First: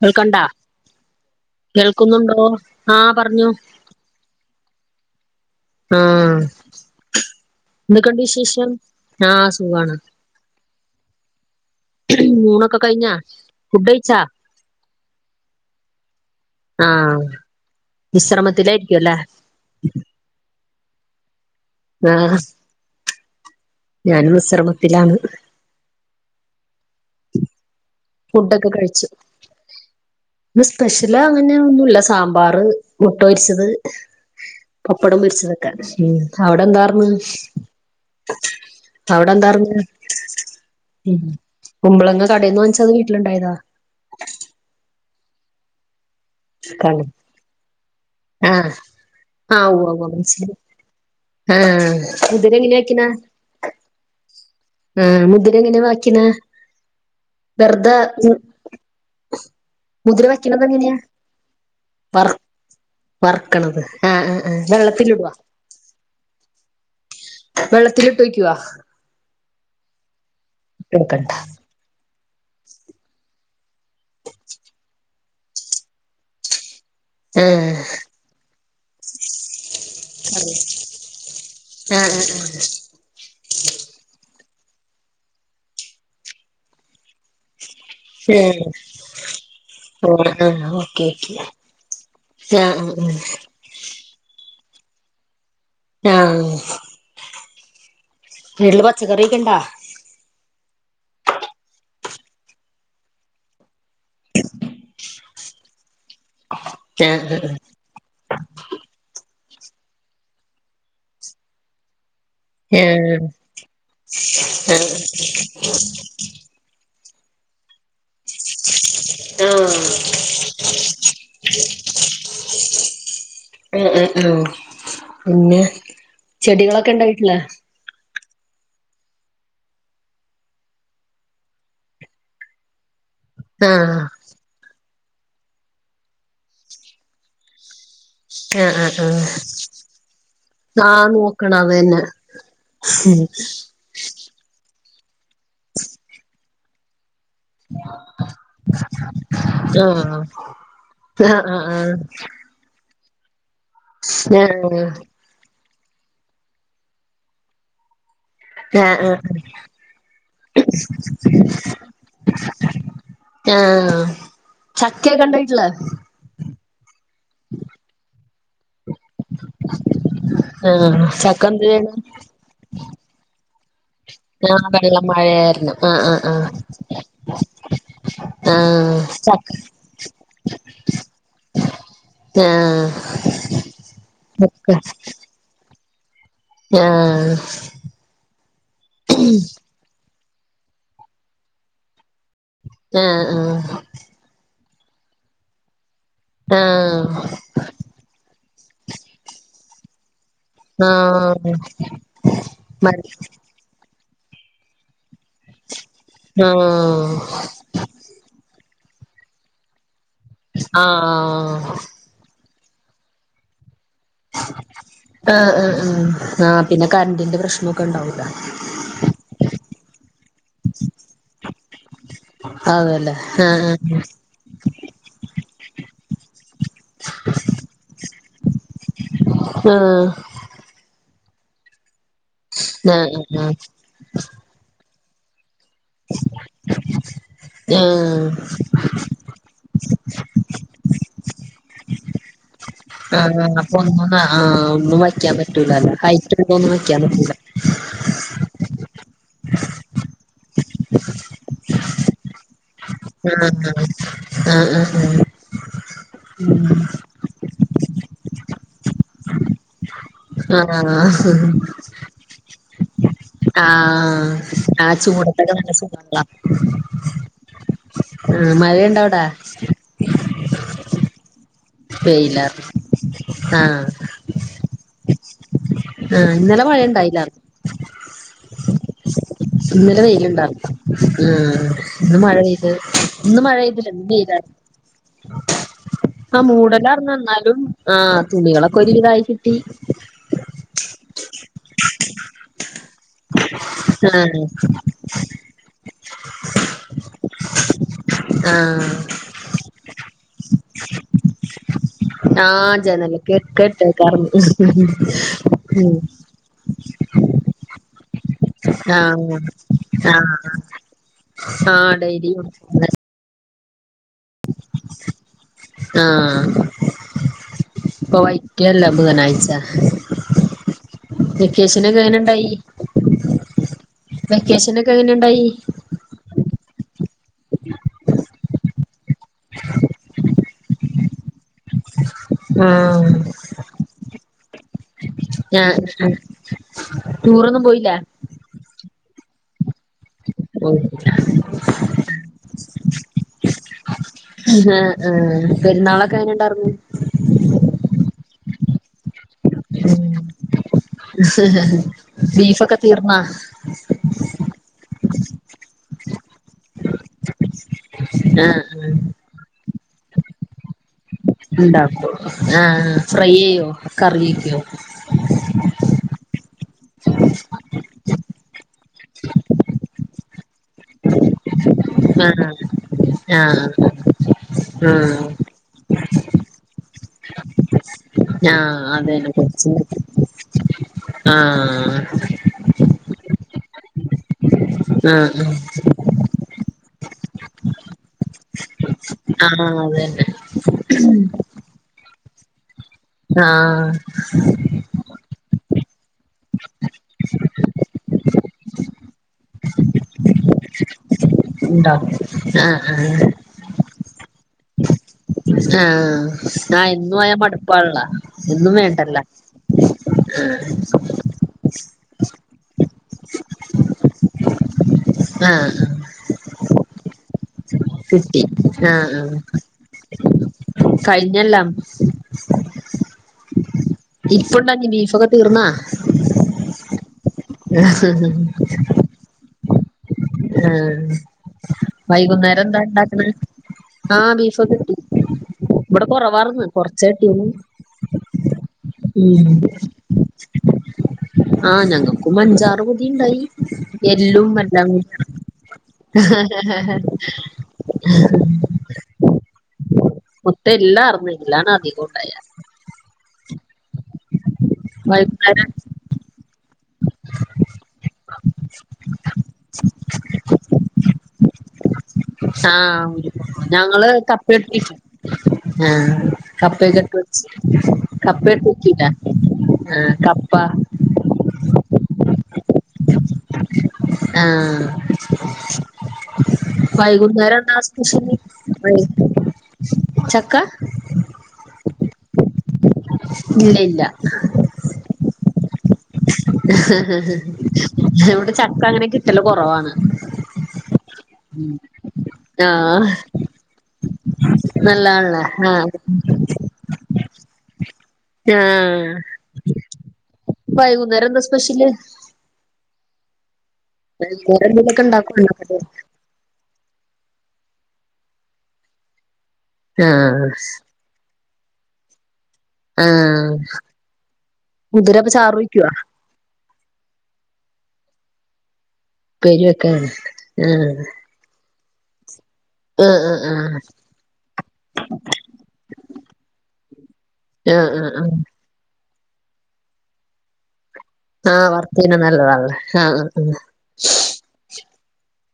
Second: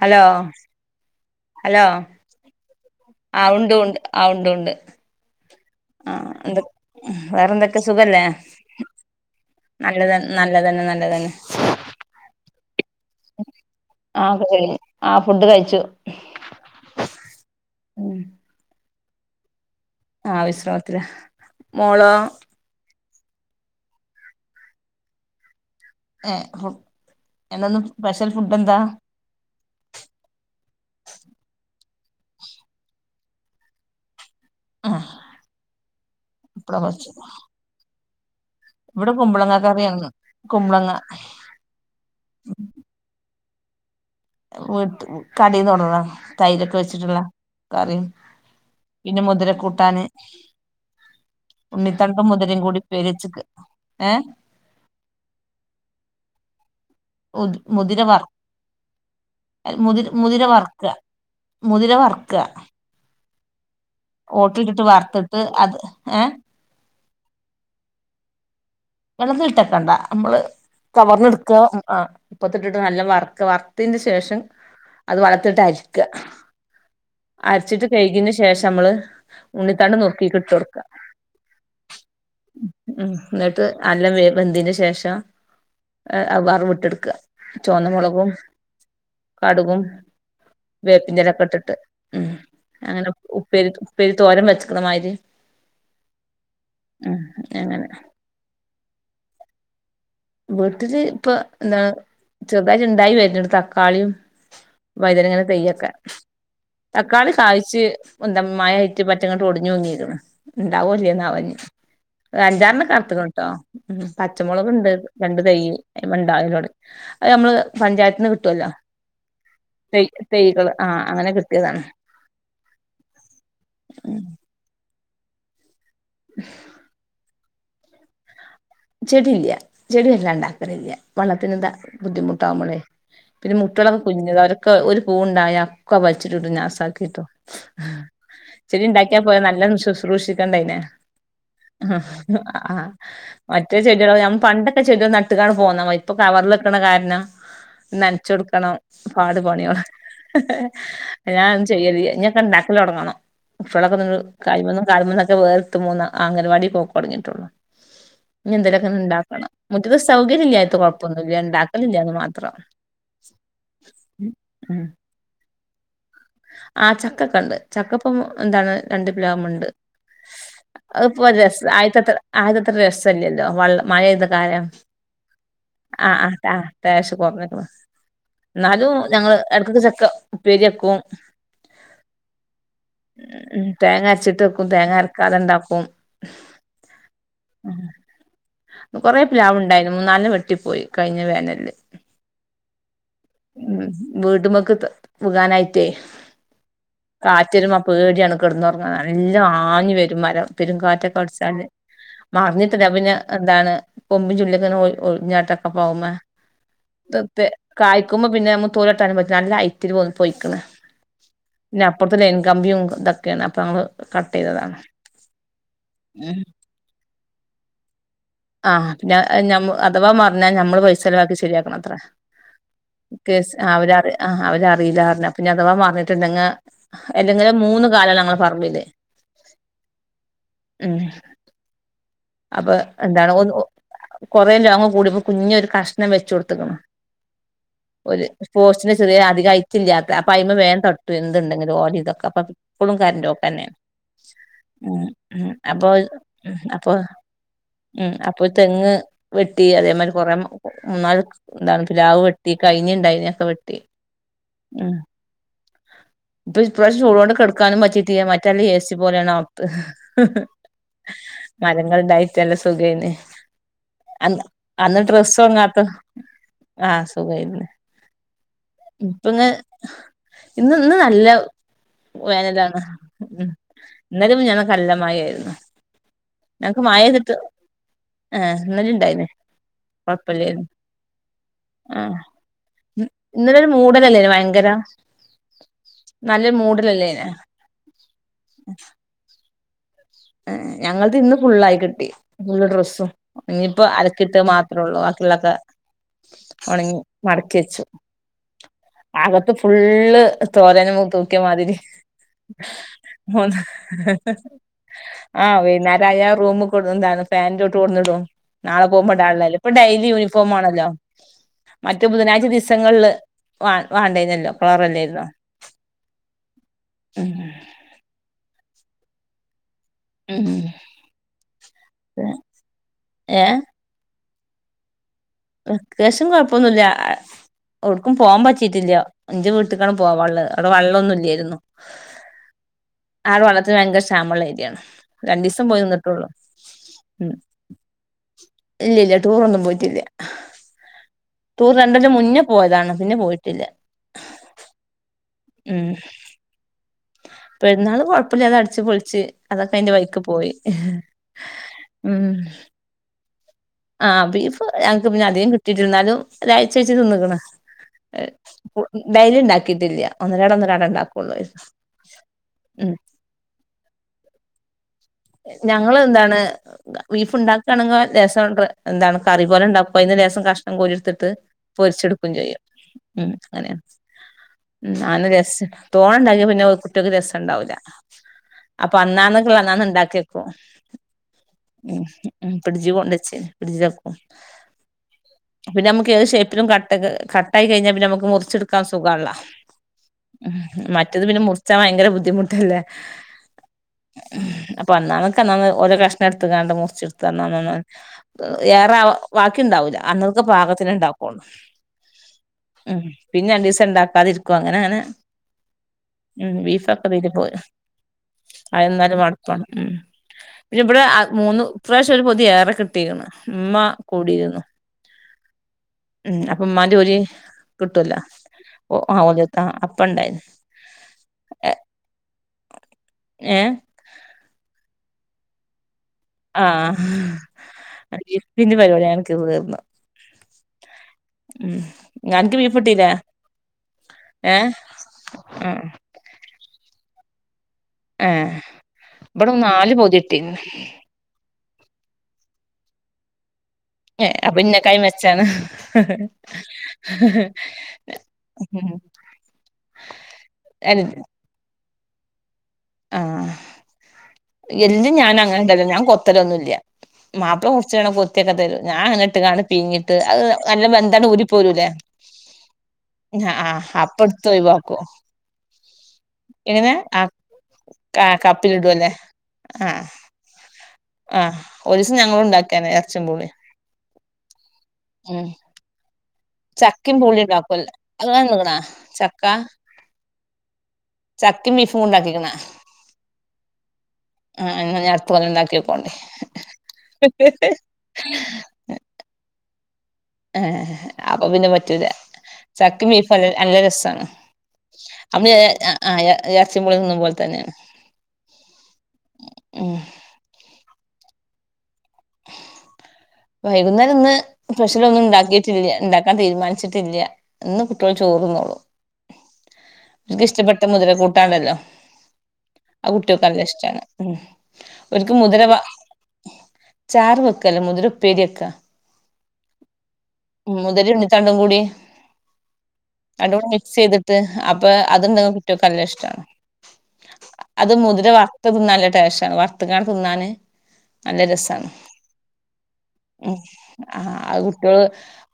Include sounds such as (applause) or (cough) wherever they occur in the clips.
Hello കേൾക്കണ്ടാ hello കേൾക്കുന്നുണ്ടോ ആ പറഞ്ഞോ ഉണ്ട് ഉണ്ട് ആ ഉണ്ട് ഉണ്ട് ആ വേറെന്തൊക്കെ എന്തക്കണ്ട് സുഖല്ലേ വിശേഷം ആ സുഖാണ് നല്ലത നല്ലതന്നെ നല്ലതന്നെ ഊണൊക്കെ കഴിഞ്ഞാ ഫുഡയ്ച്ചാ ആ ആ ഫുഡ് കഴിച്ചു ആ വിശ്രമത്തിലയ് കില്ലേ ആഹ് വിശ്രമത്തില മോളോ ആഹ് ഞാനും വിശ്രമത്തിലാണ് ഏ എന്നെന്നും ഫുഡൊക്കെ കഴിച്ചു സ്പെഷ്യല് അങ്ങനെ ഒന്നുല്ല സാമ്പാറ് മുട്ടൊരിച്ചത് ആ പപ്പടം പൊരിച്ചതെക്കാൻ ഉം അവിടെ ഇപ്പള എന്താർന്ന് കുറച്ച് ഇവിടെ അവിടെ കുമ്പളങ്ങ എന്താർന്ന് കറിയാനിന്ന് കുമ്പളങ്ങ ഉം കുമ്പളങ്ങ കടേന്ന് വാങ്ങിച്ചോ അതോ വീട്ടിലുണ്ടായതാ. (unintelligible) തൈരൊക്കെ കട വെച്ചിട്ടുള്ള കറിയും. ആഹ് പിന്നെ മുതിര ആഹ് ഉവ്വ കൂട്ടാന് ഉവ്വ മനസ്സിലായി ആഹ് ഉണ്ണിതണ്ടും മുതിര മുതിരയും കൂടി (unintelligible) ഏ. ആ മുതിര എങ്ങനെ ബാക്കിന്ന. മുതിരവർ മുതിര വയ്ക്കണത് വർക്ക എങ്ങനെയാ മുതിര വർക്ക. വർക്കണത്. (unintelligible) ഇട്ട് വറത്തിട്ട് അത് ഏ. വെള്ളത്തില് ഇട്ട് വയ്ക്കുവോ വെള്ളത്തില് ഇട്ടക്കണ്ട നമ്മള് ഇട്ട് കവർന്ന് വെക്കണ്ട ഇട്ക്കാ ആ ടുപ്പത്തിട്ടിട്ട് നല്ല വർത്ത് വർത്ത് ത്തിൻ്റെ ശേഷം. അത് വള്ളത്ത് ട്ട് അര് ക്കാ ആഹ് അരച്ചിട്ട് കഴകിയേന് ശേഷം. നമ്മള്. ഉണ്ണി തണ്ട് നുർക്കി അയ്ക്ക് ഇട്ടു കൊടുക്ക ആഹ് ആഹ് ഉം ഇന്നെ ത്ത് നല്ല വേവ് വെന്തിന് ശേഷം എ അഅ് വറവ് ഇട്ടെടുക്കാ ചുവന്നമുളകും, ആഹ് കടുകും, ആഹ് ഓക്കെ വേപ്പിന്റെ ഓക്കെ ഇലക്കെ ആഹ് ഇട്ടിട്ട് ഉം ആഹ് അങ്ങനെ ഉപ്പേരി ഉപ്പേരി തോരൻ വെച്ച്. ഇന്നമായിരി ആഹ് എങ്ങനെ. വീട്ടില് പച്ചക്കറിയൊക്കെ ഇണ്ടാ. വീട്ടില് ഇപ്പൊ എന്താണ് ചെറുതായിട്ട് ഇണ്ടായി വര്ന്ണ്ട് തക്കാളിം, വഴുതനങ്ങടെ തയ് ഒക്കെ. ആഹ് ആഹ് ആഹ് തക്കാളി കായ്ച്ച്. എന്ത മഴയായ്റ്റ് പറ്റെ ഇങ്ങട്ട് ഒടിഞ്ഞ് തുങ്ങീക്ക് ണ് ഇണ്ടാവോ ചെയ്യുന്ന വം ഞ്ഞ് ഒര് ആഹ് അഞ്ചാറണ്ണംക്കറുത്ത്ക്ണ് ട്ടോ ഉം പച്ചമുളക് ഉണ്ട്. രണ്ട് തൈയ് അയ്‌മ്മണ്ടാവല് (unintelligible) അ യമ്മള്. പഞ്ചായത്തിന്ന് കിട്ടുല്ലോ. ആഹ് ആഹ് തെയ് തെയ്കള് ആ അങ്ങനെ കിട്ടിയതാണ്. ആഹ് പിന്നെ. ചെടികളൊക്കെ ഇണ്ടോ വീട്ടില്. ചെടി ഇല്ല ചെടി വല്ലാതെ ഉണ്ടാക്കലില്ല. വള്ളത്തിന് ന്താ ബുദ്ധിമുട്ടാവുംമ്പ ളേ പിന്നെ മുട്ട ആഹ് (unintelligible) കുഞ്ഞ (unintelligible) ക്കെ ഒരു പൂണ്ടായ ഒക്കെ വൽച്ചിട്ട്ട്ടും നാസാക്കിട്ടും ആഹ് ചെടി ആഹ് ഇണ്ടാക്കിയാ ആഹ് പോരാ നല്ലണം ശുശ്രൂഷിക്കണ്ടേ അയ്നെ ആഹ് നോക്കണം അത് തന്നെ ആ മറ്റേ ചെടികള് ഞാൻ പണ്ട (unintelligible) ചെടി നട്ടുകാണ് പോന്ന ഇപ്പൊ കവറിനിൽക്കണ (unintelligible) നനച്ചൊടുക്കണം പാട് പണി കള് ആഹ് ആഹ് ആഹ് ഞാനും ആഹ് ചെയ്യല് ഞാൻ ഉണ്ടാക്കല് തുടങ്ങണം (unintelligible) ആഹ് മൂന്ന് അങ്ങനവാടി പോക്ക് തുടങ്ങിട്ടുള്ളൂ ഇനി എന്തേലൊക്കെ ആഹ് ആഹ് ഉണ്ടാക്കണം (unintelligible) മുറ്റത്ത് സൗകര്യം ഇല്ലായി കൊഴപ്പൊന്നുല്ല ഉണ്ടാക്കലില്ല എന്ന് മാത്രം ആഹ് ചക്കയൊക്കെ ഇണ്ടോ വീട്ടില് ആ ചക്കക്കെണ്ട് ചക്ക ഇപ്പം ന്താണ് രണ്ട് പിലാവ്മ്മെണ്ട് ആഹ് അതിപ്പോ ചക്ക എന്ത് രസ് ചെയ്യണ് ആയ്തത്രെ ആയ്തത്രെ രസല്ലത് വള്ളം മഴെയ്ത കാലം ആഹ് വെള്ളം മഴയായിരുന്നു ആഹ് ആ ആഹ് ആ ടേസ്റ്റ് ആഹ് കോർഞ്ഞ്ക്ക്ണ്ഴന്നാലും ആഹ് ഞങ്ങള് ചക്ക എട്ക്കൊക്കെ ചക്ക ഉപ്പേര്യെക്കും ആഹ് ഉം തേങ്ങരച്ചിട്ട് എക്കും ചക്ക തേങ്ങ അരക്കാതെ ഇണ്ടാക്കും (inaudible) ആഹ് കുറേ പ്ലാവ്ണ്ടായിനു മൂന്നാലെണ്ണം വെട്ടിപ്പോയി കഴിഞ്ഞ വേനലില് ആഹ് ഉം വീടുമ്മക്ക് ത് വുഗാനായിറ്റെ കാറ്റ് വര്മ്പോ പേട്യാണ് കെടന്നൊർങ്ങാന് നല്ലോം ആഞ് വരും മരം പെരുങ്കാറ്റൊക്കെ അടിച്ചാല് മറിഞ്ഞിട്ടില്ല പിന്നെ എന്താണ് കൊമ്പും ചുള്ളി ഒക്കെനെ (unintelligible) (unintelligible) (unintelligible) നല്ല ഹൈറ്റ്ല് (unintelligible) പോയിക്ക്ണ് ആഹ് ആഹ് പിന്നെ അപ്പുറത്തല കമ്പിയും ഇതൊക്കെയാണ് അപ്പം നമ്മൾ ആ ആ ഉം ആ ആ പിന്നെ കരണ്ടിന്റെ പ്രശ്നൊക്കെ ഉണ്ടാവൂല്ല ആ പിന്നെ ഞമ്മു അഥവാ മറിഞ്ഞാ ഞമ്മള് പൈസലവാക്കി ശരിയാക്കണം അത്രെ അതല്ലേ കേസ് ആ ആഹ് അവര് അറി ആ അവരറിയില്ലാറ്ഞ് അ പിന്നെ അഥവാ മറിഞ്ഞിട്ട് ഉണ്ടെങേ അല്ലെങ്കിലും മൂന്ന് കാലാണ് ഞങ്ങളെ പറമ്പില് ഉ ആഹ് അപ ആഹ് എന്താണ് ആഹ് ഒന്ന് ഒ കൊറേ (unintelligible) കൂടുമ്പോ കുഞ്ഞൊര് കഷ്ണം വെച്ച കൊട്ത്തിക്കിണ് ആഹ് ഒരു പോസ്റ്റിന് ചെറ്യേ അധികൈറ്റില്ല്യാത്തെ അപ്പയ്മ വേം ത എന്തിണ്ടെങ്കിലു ഓലി ഇതക്കെ പ്പം ആ അപ്പൊ ഒന്നും ആ ഒന്നും ഉം വയ്ക്കാൻ ഉം അപ്പൊ പറ്റൂലാല്ല ഹൈറ്റ് ഒ ഒന്നും വയ്ക്കാൻ പറ്റൂല ഉ അപ്പൊ തെങ്ങ് വെട്ടി അതേമാരി കൊറേ മൂന്നാല് എന്താണ് പിലാവ് വെട്ടി കയ്ഞ്ഞിണ്ടായിനി ഒക്കെ ആഹ് വെട്ടി ഉം ആഹ് ഇപ്പൊ ഇപ്രാശ്യം ചൂടു കെട് ക്കാനും പറ്റീട്ടിയെ മറ്റെല്ലേസി പോല്യാണ് ഔത്ത് ആഹ് മരങ്ങൾണ്ടായി നല്ല സുഖേനി ആഹ് ആ ചൂടത്തൊക്കെ നല്ല ഒണങ്ങാത്ത സുഖ ആ ആഹ് സുഖായിരുന്നു മഴയുണ്ട അവിടാ ഇപ്പങ്ങ് ഇന്ന് ഇന്ന് നല്ല വെയിലാർന്നു വേനലാണ് ആഹ് ഇന്നലിം മിഞ്ഞാന്നൊ കല്ലമായായിരുന്നു ആഹ ഇന്നലെ മഴയണ്ടായില ആ ഇന്നാല ഉണ്ടായിന്നേ ഇന്നല വെയിലുണ്ടായിരുന്നു ഇന്ന് ആഹ് മഴ പെയ്ത് ഇന്ന് ഇന്നലെ ഒരു മഴെയ്തില്ല ഇ മൂടലല്ലേനോ വെയയിലായി ഭയങ്കര ആ നല്ലൊരു മൂടലല്ലേനോ മൂടലറന്ന്ന്നാലും ആ തുണികളൊക്കെ ഒരുവിധായി കിട്ടി ഞങ്ങത് ഇന്ന് ഫുുള്ളായി കിട്ടി ഫുള്ള് ഡ്രസ്സും ഇഞ്ഞിപ്പോ മാത്രമുള്ള ആഹ് അലക്കിട്ട മാത്രേ ഉള്ളൂ ബാക്കിയുള്ളൊക്കെ ഉണങ്ങി മടക്കി വെച്ചു ആഹ് ആകത്ത് ഫ ള്ള് തോരന് മ തൂക്കിയ മാതിരി ആഹ ജന്നല്ല കേെട്ട കറ ആ വെകുന്നേരം അയാ റൂമ് കൊടന്നിടും ഫാനിന്റെ ചേവട്ടിൽ കൊണ്ടിടം നാളെ ആഹ് പോകുമ്പോണ്ടാളല്ല ഇപ്പൊ ഡെലി ആഹ് യൂണിഫോം ആണല്ലോ ആഹ് മറ്റ ഡെയിലി ബുധനാഴ്ച യൂണിഫോം ദിവസങ്ങളില് വൺ വേണ്ടുന്നല്ലോ കറല്ലോയിരുന്നോ ആഹ് ഉ കേല് ബുധനാഴ്ച (unintelligible) വെക്കേഷൻ ഒക്കെ എങ്ങനെ ഉണ്ടായി വെക്കേഷൻ ഒക്കെ എങ്ങനെ, വെക്കേഷൻകൊഴപ്പൊന്നുല്ല ഓടുക്കും പോവാൻ പറ്റിട്ടില്ല ന്റെ വീട്ടക്കാണ് പോവാള്ളത് അവിടെ വെള്ളന്നും ഇല്ലായിരുന്നു ആഹ് ആടെ വള്ളത്തിന് ഭയങ്കര ക്ഷാമുള്ള ഏരിയാണ് ഞാ രണ്ടിസം പോയി നിന്നിട്ടുള്ളു ഉം ടൂറൊന്നും പോയില്ല ഇല്ലില്ല ടൂർ ഒന്നും പോയിട്ടില്ല ആഹ് ടൂർ രണ്ടൊല്ലം മുന്നേ പോയതാണ് പിന്നെ പോയിട്ടില്ല ആഹ് ഉം പെരുന്നാളൊക്കെ എങ്ങനെണ്ടാരുന്നു ച്ച് പൊളിച്ച് അതൊക്കെ അയിന്റെ ഉം വഴിക്ക് പോയി ബീഫൊക്കെ തീർന്നാ ആഹ് ബീഫ് ഞങ്ങക്ക് പിന്നെ അധികം കിട്ടിട്ടിണ്ടാരുന്നു ഒരാഴ്ച്ച ച്ച് തിന്നക്ക്ണ് ആഹ് ഡയ്ലി ഉണ്ടാ കിട്ടില്ല ഒന്നരാടം ഒന്നരാടം ണ്ടാക്കും ഉണ്ടാക്കോ ആഹ് ഫ്രൈ ചെയ്യോ കറിയൊക്കുവോ ഞങ്ങള് ന്താണ് ബീഫ് ഉണ്ടാക്കണെങ്കിൽ ലെസം എന്താണ് കറി പോലെ ണ്ടാക്കുംഅയിന്ന് ലെസം കഷ്ണം കോരി എടുത്തിട്ട് പൊരിച്ചെടുക്കും ആഹ് ചെയ്യും ഉം ആഹ് അങ്ങനെയാ ഉം ആഹ് നല്ല ടെസ്റ്റ്‌ണ്ടാ തോണെണ്ടങ്കിൽ പിന്നെ കുട്ടികൾക്ക് രസണ്ടാവൂല ആ അതന്നെ കുറച്ച്ഇങ്ങട്ട് കേക്കും ഉം ഉം ഫ്രിഡ്ജി കൊണ്ടേ ച്ച് ഫ്രിഡ്ജ് വെക്കും ആ ആ കട്ട കട്ടായി കയിഞ്ഞാ നമുക്ക് മുറിച്ചെടുക്കാസു സുഖണല്ലോ ആഹ് അതന്നെ മറ്റത് പിന്നെ മുറിച്ചാൻ ഭയങ്കര ബുദ്ധിമുട്ടല്ലേ? ആഹ് (unintelligible) ഓലക്കഷ് എടുത്ത് കാണ്ട് മുറിച്ചെടുത്ത (unintelligible) ഏറെ ബാക്കിണ്ടാവൂല അന്നക്കെ പാകത്തിണ്ടാവും ഉണ്ടാക്കും ആഹ് ഉം ആഹ് പിന്നെ രണ്ടീസണ്ടാക്കാതിരി ക്കും അങ്ങനെങ്ങനെ ആഹ് ആ എന്നും ഇതില് ആയാ പോയി മടുപ്പാണല്ലോ എന്നും അതെന്നാലും വേണ്ടല്ലോ മടുപ്പാണ് ഉം പിന്നെ ഇവിടെ ആ മൂന്നു ഇപ്രാശ്യം ഒരു പൊതി ഏറെ കിട്ടിയിക്കണ് ഉമ്മ കൂടിയിരുന്നു ആഹ് ഉം അപ്പം ഇമ്മാന്റെ ഓരി കിട്ടുവല്ലോ കിട്ടി ഓ ആ ആഹ് ഓലത്ത അപ്പ ഉണ്ടായിരുന്നു ആ കഴിഞ്ഞല്ലാം ഏഹ് ബീഫൊക്കെ തീർന്നോ ആഹ് ബീഫിൻ്റെ പരിപാടി അങ്ങനെ തീർന്ന് തീർന്ന്. ആഹ് അനക്ക് വൈകുന്നേരം ബീഫ് എന്താ കിട്ടീല്ലേ ഉണ്ടാക്കണെ ആഹ് ഏഹ് ബീഫൊക്കെ കിട്ടി ഇവിടെ കൊറവാരുന്ന് കുറച്ചേ കിട്ടിയുള്ളൂ ആഹ് ഉം ഇവിടെ നാല് പൊതി കിട്ടി ആഹ് ഞങ്ങൾക്കും അഞ്ചാറു പൊതി ഉണ്ടായി അപ്പൊ എന്നേക്കായും മെച്ചാ ണ് മൊത്തം എല്ലാരുന്നു എല്ലാണ് അധികവും (unintelligible) (unintelligible) എല്ല് ഞാൻ അങ്ങനെ ഇടലാ ഞാൻ കൊത്തലൊന്നും ഇല്ല മാപ്പള കൊറച്ചേരം കൊത്തിയൊക്കെ തരും ഞാൻ അങ്ങനെട്ട്ങ്ങാണ്ട് പിഴിഞ്ഞിട്ട് അത് നല്ല വെന്തണ് ഊരി പോരൂല്ലേ ആഹ് ഒരു ആ ഞങ്ങള് അപ്പടുത്ത് കപ്പ ഇട്ട് വെക്കും ഒഴിവാക്കും ആഹ് എങ്ങനെ കപ്പയൊക്കെ ഇട്ട് ആഹ് വെച്ച് ആ കപ്പ ഇട്ട് വെക്കൂലെ കപ്പിലിടുവല്ലെ ആഹ് കപ്പ ആഹ് ഒരു ദിവസം ഞങ്ങളും ഉണ്ടാക്കിനീ ഇറച്ചീം പൂളേം ആഹ് ഉം ചക്കേം പൂളേം വൈകുന്നേരം എന്താ ഉണ്ടാക്കോല്ലോ സ്പെഷ്യല് അത്ങ്ങള് കണ്ടുക്കണോ ചക്ക ചക്ക ചക്കേം ബീഫും ഉണ്ടാക്കീക്ക്ണോ ഇല്ല ഇല്ല (unintelligible) ഇവിടെ ചക്ക അങ്ങനെ കിട്ടല് കൊറ കുറവാണ് ആഹ അപ്പൊ പിന്നെ പറ്റൂല്ല ആഹ് ചക്കേം ബീഫും നല്ല രസമാണ് നല്ലാണല്ലേ അന്നു ആഹ് ഇറച്ചിം പൂളേം തിന്നപോലെ തന്നെയാണ് ആഹ് ഉം വൈകുന്നേരം എന്താ സ്പെഷ്യല് വൈകുന്നേരം ഇന്നു വൈകുന്നേരം സ്പെഷ്യൽ എന്തേലൊക്കെ ഒന്നും ഇണ്ടാക്കുണ്ടോ ഉണ്ടാക്കിയിട്ടില്ല ഉണ്ടാക്കാൻ തീരുമാനിച്ചിട്ടില്ല്യ ഇന്നു കുട്ടികൾ ചോറ് തിന്നോളും എക്ക് ആഹ് ഇഷ്ടപ്പെട്ട മുതിര കൂ കൂട്ടാനുണ്ടല്ലോ അത് കുട്ടികൾക്ക് ആഹ് നല്ല ഇഷ്ടമാണ് മുതിരപ്പ അവർക്ക് ചാറ് മുതിര വെക്കുവോ ചാറ് വെക്കുവല്ല മുതിര ഉപ്പേരി വെയ്ക്ക ഉപ്പേരി വെക്കാനാണ് ആഹ് ഉണ്ണിത്തണ്ടും കൂടി ആഹ് ആഹ് രണ്ടും കൂടാ ആഹ് മിക്സ് ചെയ്തിട്ട് അപ്പൊ (unintelligible) കുട്ടിയോക്ക് നല്ല ഇഷ്ടമാണ് അത് ആഹ് ആഹ് മുതിര ആഹ് വർത്തത് നല്ല (unintelligible) വർത്ത്ക്കാ തിന്നാന് നല്ല ആഹ് രസാണ് വർത്ത് തിന്നാൻ നല്ലതാള്ളേ ആഹ് ആ ആ ആ കുട്ടികള്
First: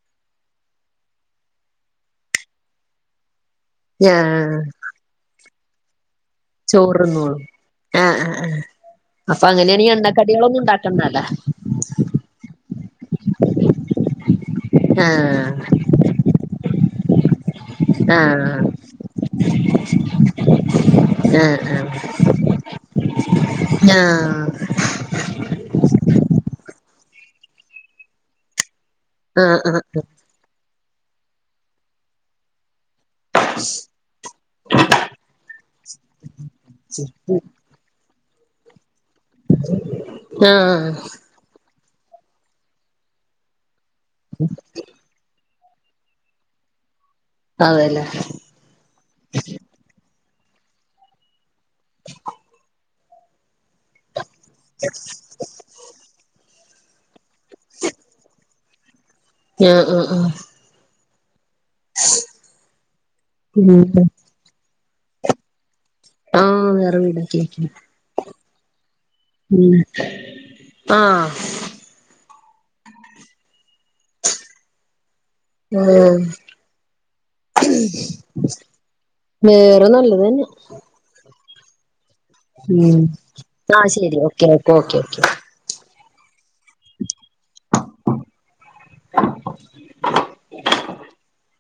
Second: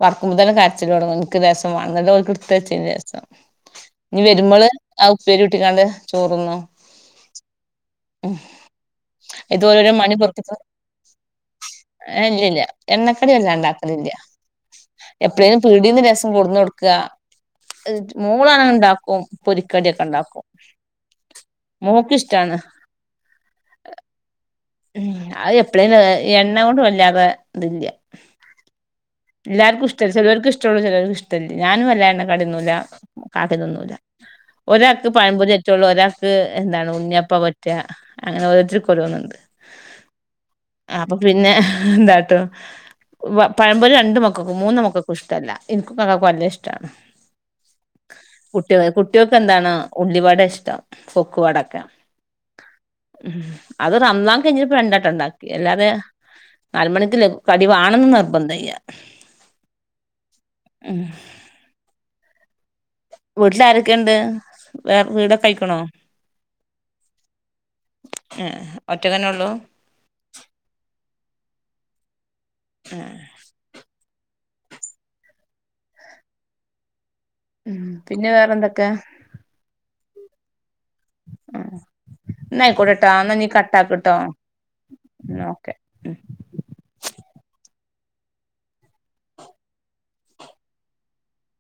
വറക്കുമ്പോ തന്നെ കരച്ചില് തുടങ്ങും എനിക്ക് രസം (unintelligible) (unintelligible) (unintelligible) രസം ആഹ് ഇനി വരുമ്പോള് ഉപ്പേരി (unintelligible) (unintelligible) ആ ആ അപ്പൊ ഇതുപോലോരോ അങ്ങനെയാണങ്കി മണി പൊറുപ്പിച്ച് എണ്ണക്കടികളൊന്നും ഉണ്ടാക്കണ്ട കേട്ടാ എണ്ണ (unintelligible) ഉണ്ടാക്കലില്ല ആഹ് എപ്പോഴേലും പീടിന്ന് രസം (unintelligible) (unintelligible) ക മോളാണ് ആഹ് ഉണ്ടാക്കും പൊരികടീക്ക ഉണ്ടാക്കും ആഹ് ആഹ് മോക്കിഷ്ടാണ് ആഹ് ഉം അത് (unintelligible) എണ്ണകൊണ്ട് വല്ലാതെ ഇതില്ല്യ ആഹ് ആഹ് എല്ലാർക്കുംഷ്ട ചേലോർക്ക് (unintelligible) ചേലോർക്ക് ഞാനും വല്ല എണ്ണ (unintelligible) കാക്ക ഇതൊന്നുമില്ല ഒരാൾക്ക് പഴമ്പൊരി പറ്റുള്ളൂ ഒരാൾക്ക് എന്താണ് ഉണ്ണിയപ്പ പറ്റാ അങ്ങനാ (unintelligible) (unintelligible) ആഹ് അപ്പൊ പിന്നെ എന്താട്ടോ പഴമ്പോരി രണ്ട് മക്കക്കും മൂന്ന് മക്കക്കും ഇഷ്ടാല്ല (unintelligible) വല്ല്യ ഇഷ്ടാ അതെല്ലേ കുട്ടികള് കുട്ടികൾക്കെന്താണ് ഉള്ളിവട ഇഷ്ടാ പൊക്കുവടേക്കെ ഉം അത് (unintelligible) പണ്ടായിട്ട ഉണ്ടാക്കി അല്ലാതെ അര മണിക്ക് (unintelligible) കടിവാണെന്ന് നിർബന്ധം (unintelligible) ആ ആ ആ ഉം ഉം വീട്ടിലാരൊക്കെയുണ്ട് വേറെ വീടൊക്കെ ആയിക്കണോ ആ വേറെ വീടാക്കി ഏഹ് ഒറ്റക്കന്നെ ഉള്ളൂ മ് ആ ആ ആഹ് ഉം പിന്നെ വേറെന്തൊക്കെ വേറെ നല്ല അത് തന്നെ ആ ഉം ആ ശരി ഓക്കെ ഓക്കേ ഓക്കെ മൂ (inaudible)